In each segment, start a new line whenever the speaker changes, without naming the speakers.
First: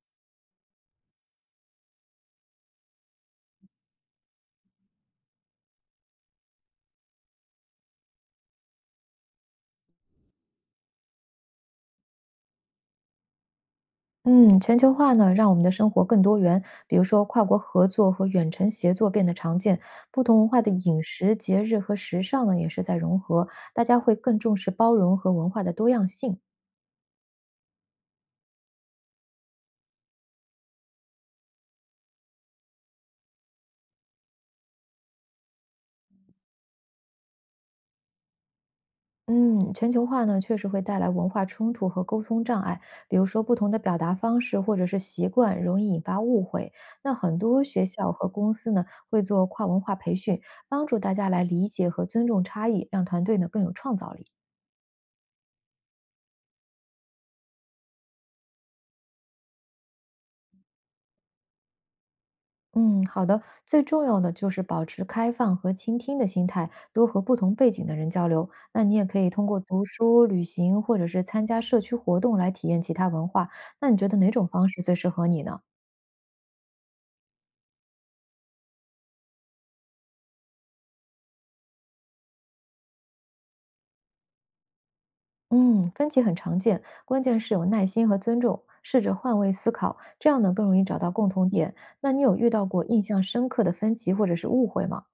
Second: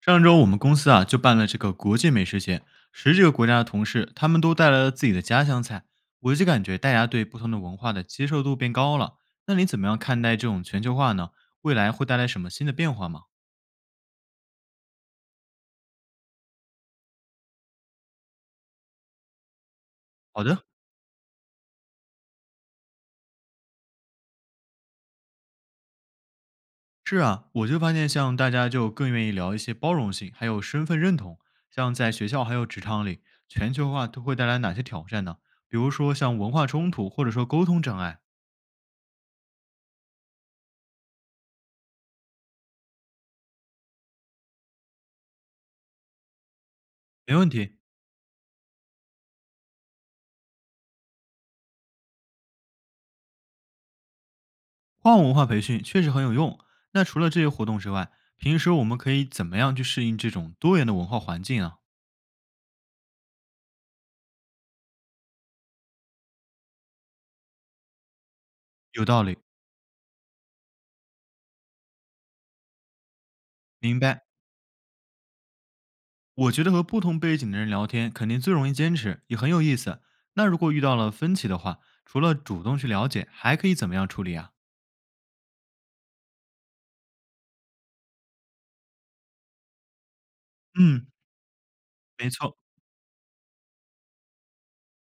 上周我们公司啊就办了这个国际美食节，十几个国家的同事他们都带来了自己的家乡菜，我就感觉大家对不同的文化的接受度变高了。那你怎么样看待这种全球化呢？未来会带来什么新的变化吗？
嗯，全球化呢，让我们的生活更多元。比如说，跨国合作和远程协作变得常见，不同
好
文化
的，
的饮食、节日和时尚呢，也是在融合。大家会更重视包容和文化的多样性。
是啊，我就发现像大家就更愿意聊一些包容性，还有身份认同。像在学校还有职场里，全球化都会带来哪些挑战呢？比如说像文化冲突，或者说沟通障碍。
嗯，全球化呢，确实会带来文化冲突和沟通障碍。比如说，不同的表达方式或者是习惯，容易引发误会。那
没
很
问
多
题，
学校和公司呢，会做跨文化培训，帮助大家来理解和尊重差异，让团队呢更有创造力。
跨文化培训确实很有用。那除了这些活动之外，平时我们可以怎么样去适应这种多元的文化环境啊？
嗯，好的。最重要的就是保持开放和倾听的心态，多和不同背景的人交流。那你也
有
可
道
以
理，
通过读书、旅行或者是参加社区活动来体验其他文化。那你
明
觉得
白。
哪种方式最适合你呢？
我觉得和不同背景的人聊天肯定最容易坚持，也很有意思。那如果遇到了分歧的话，除了主动去了解，还可以怎么样处理啊？
嗯，分歧很常见，关键是有耐心和尊重，试着换位思考，这样呢更容易找
嗯，
到共同点。那你
没
有遇
错，
到过印象深刻的分歧或者是误会吗？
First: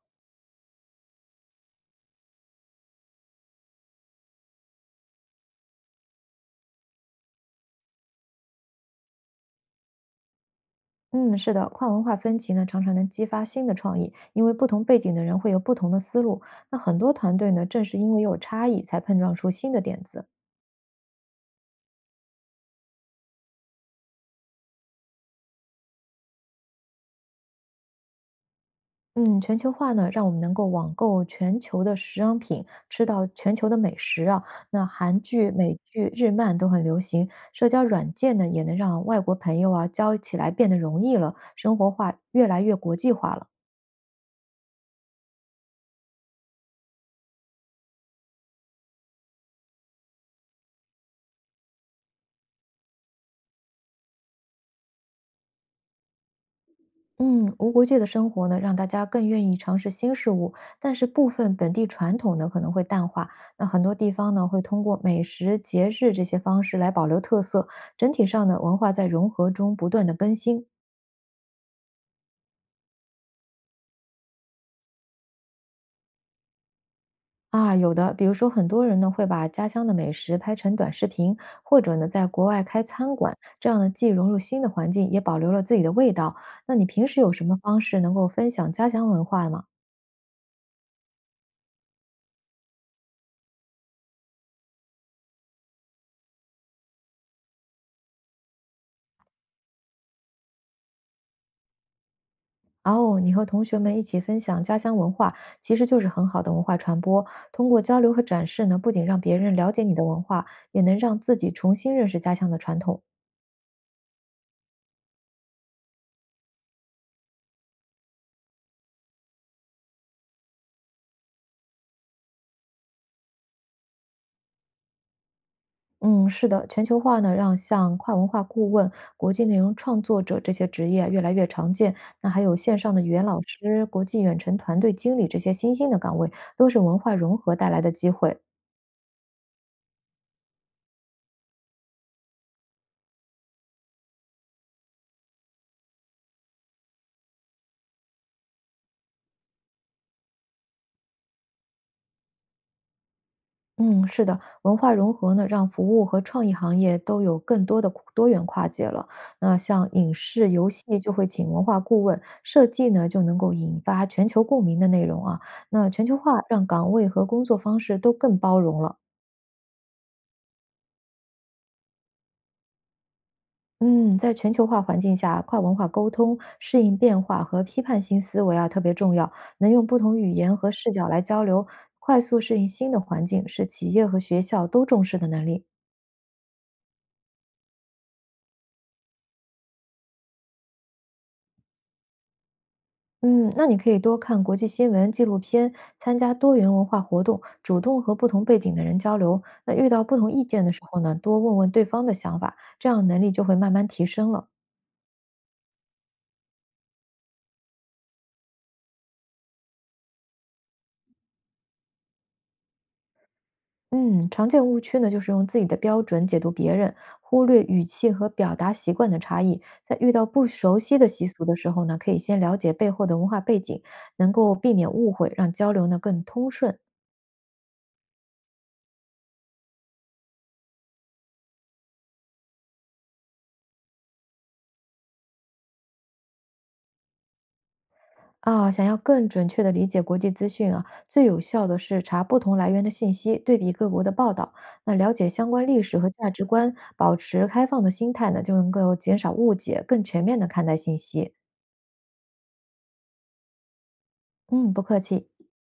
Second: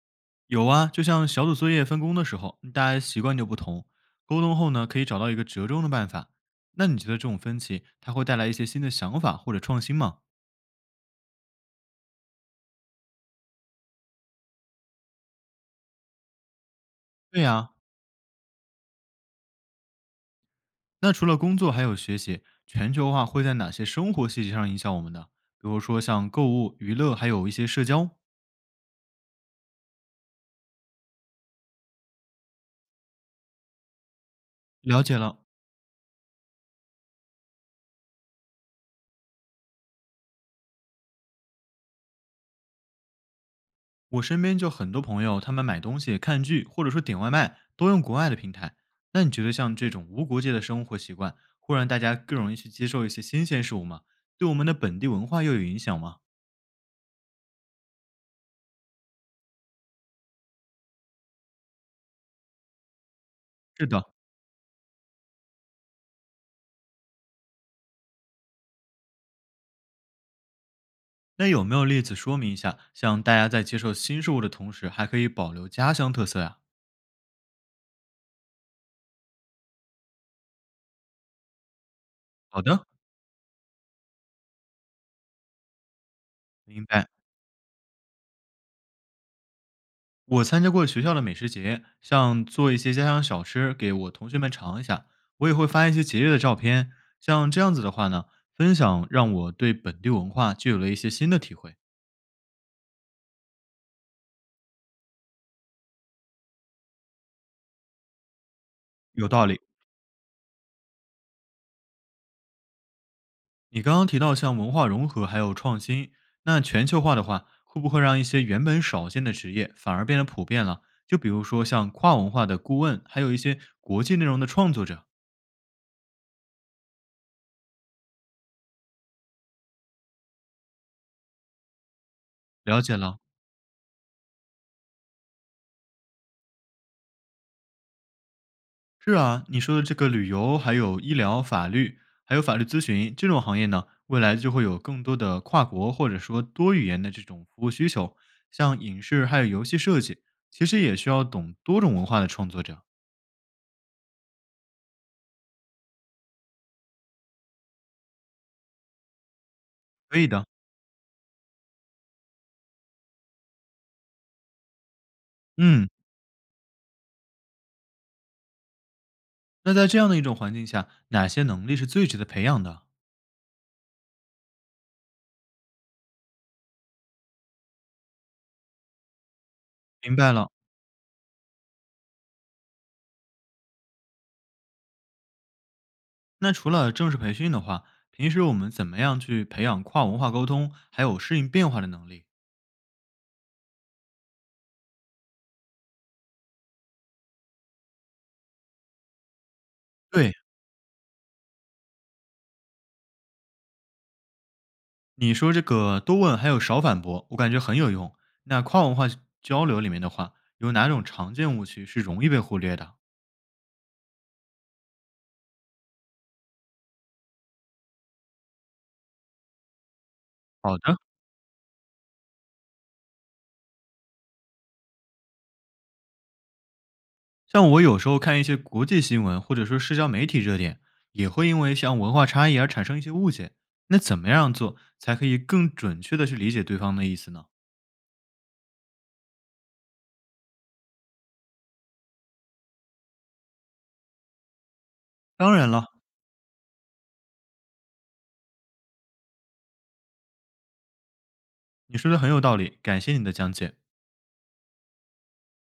有啊。就像小组作业分工的时候，大家习惯就不同，沟通后呢，可以找到一个折中的办法。那你觉得这种分歧它会带来一些新的想法或者创新吗？
嗯，是的，跨文化分歧呢，常常能激发新的创意，因为不同背景的人会有不同的思路。那很多团
对
队呢，
呀、
正是因为有差异，才碰撞出新的点子。
那除了工作还有学习，全球化会在哪些生活细节上影响我们呢？比如说像购物、娱乐，还有一些社交。
嗯，全球化呢，让我们能够网购全球的时尚品，吃到全球的美食啊。那
了解
韩
了，
剧、美剧、日漫都很流行，社交软件呢，也能让外国朋友啊交起来变得容易了，生活化越来越国际化了。
我身边就很多朋友，他们买东西、看剧，或者说点外卖，都用国外的平台。那你觉得像这种无国界的生活习惯，会让大家更容易去接受一些新鲜事物吗？对我们的本地文化又有影响吗？
嗯，无国界的生活呢，让大家更愿意尝试新事物，但是部分本地传统呢可能会淡化。那很
是
多
的。
地方呢会通过美食、节日这些方式来保留特色。整体上呢，文化在融合中不断的更新
那有没有例子说明一下，像大家在接受新事物的同时，还可以保留家乡特色呀、
啊。有的，比如说很多人呢会把家乡的美食拍成短视频，或者呢在国外
好
开
的，
餐馆，这样呢既融入新的环境，也保留了自己的味道。那你
明
平
白。
时有什么方式能够分享家乡文化吗？
我参加过学校的美食节，像做一些家乡小吃给我同学们尝一下。我也会发一些节日的照片，像这样子的话呢，分享让我对本地文化就有了一些新的体会。
哦，你和同学们一起分享家乡文化，其实就是很好的文化传播。通过交流和展示呢，不仅让
有
别
道
人
理，
了解你的文化，也能让自己重新认识家乡的传统。
你刚刚提到像文化融合还有创新，那全球化的话，会不会让一些原本少见的职业反而变得普遍了？就比如说像跨文化的顾问，还有一些国际内容的创作者。
嗯，是的，全球化呢，让像跨文化顾问、国际内容创作者这些职业越来越常见。那还有线
了
上
解
的语
了。
言老师、国际远程团队经理这些新兴的岗位，都是文化融合带来的机会。
是啊，你说的这个旅游，还有医疗、法律，还有法律咨询这种行业呢，未来就会有更多的跨国或者说多语言的这种服务需求。像影视还有游戏设计，其实也需要懂多种文化的创作者。
嗯，是的，文化融合呢，让服务和创意行业都有更多的跨多元跨界了。那像影
可以的，
视、游戏就会请文化顾问，设计呢就能够引发全球共鸣的内容啊。那
嗯。
全球化让岗位和工作方式都更包容了。
那在这样的一种环境下，哪些能力是最值得培养的？
嗯，在全球化环境下，跨文化沟通、适应变化和批判性思维啊特别重要，能用不
明
同语
白了。
言和视角来交流，快速适应新的环境，是企业和学校都重视的能力。
那除了正式培训的话，平时我们怎么样去培养跨文化沟通，还有适应变化的能力？
嗯，那你可以多看国际新闻、纪录片，参加多元文化活动，主动和不同背景的人交流。那遇到不同
对，
意见的时候呢，多问问对方的想法，这样能力就会慢慢提升了。
你说这个多问还有少反驳，我感觉很有用。那跨文化交流里面的话，有哪种常见误区是容易被忽略的？
嗯，常见误区呢，就是用自己的标准解读别人，忽略语气和表达习惯的差异。在遇到不
好
熟
的，
悉的习俗的时候呢，可以先了解背后的文化背景，能够避免误会，让交流呢更通顺。
像我有时候看一些国际新闻或者说社交媒体热点，也会因为像文化差异而产生一些误解。那怎么样做才可以更准确的去理解对方的意思呢？
啊，想要更准确地理解国际资讯啊，最有效的是查不同来源的信息，对比各国的报道，那了解相
当
关
然
历
了，
史和价值观，保持开放的心态呢，就能够减少误解，更全面地看待信息。
你说的很有道理，感谢你的讲解。
嗯，不客气。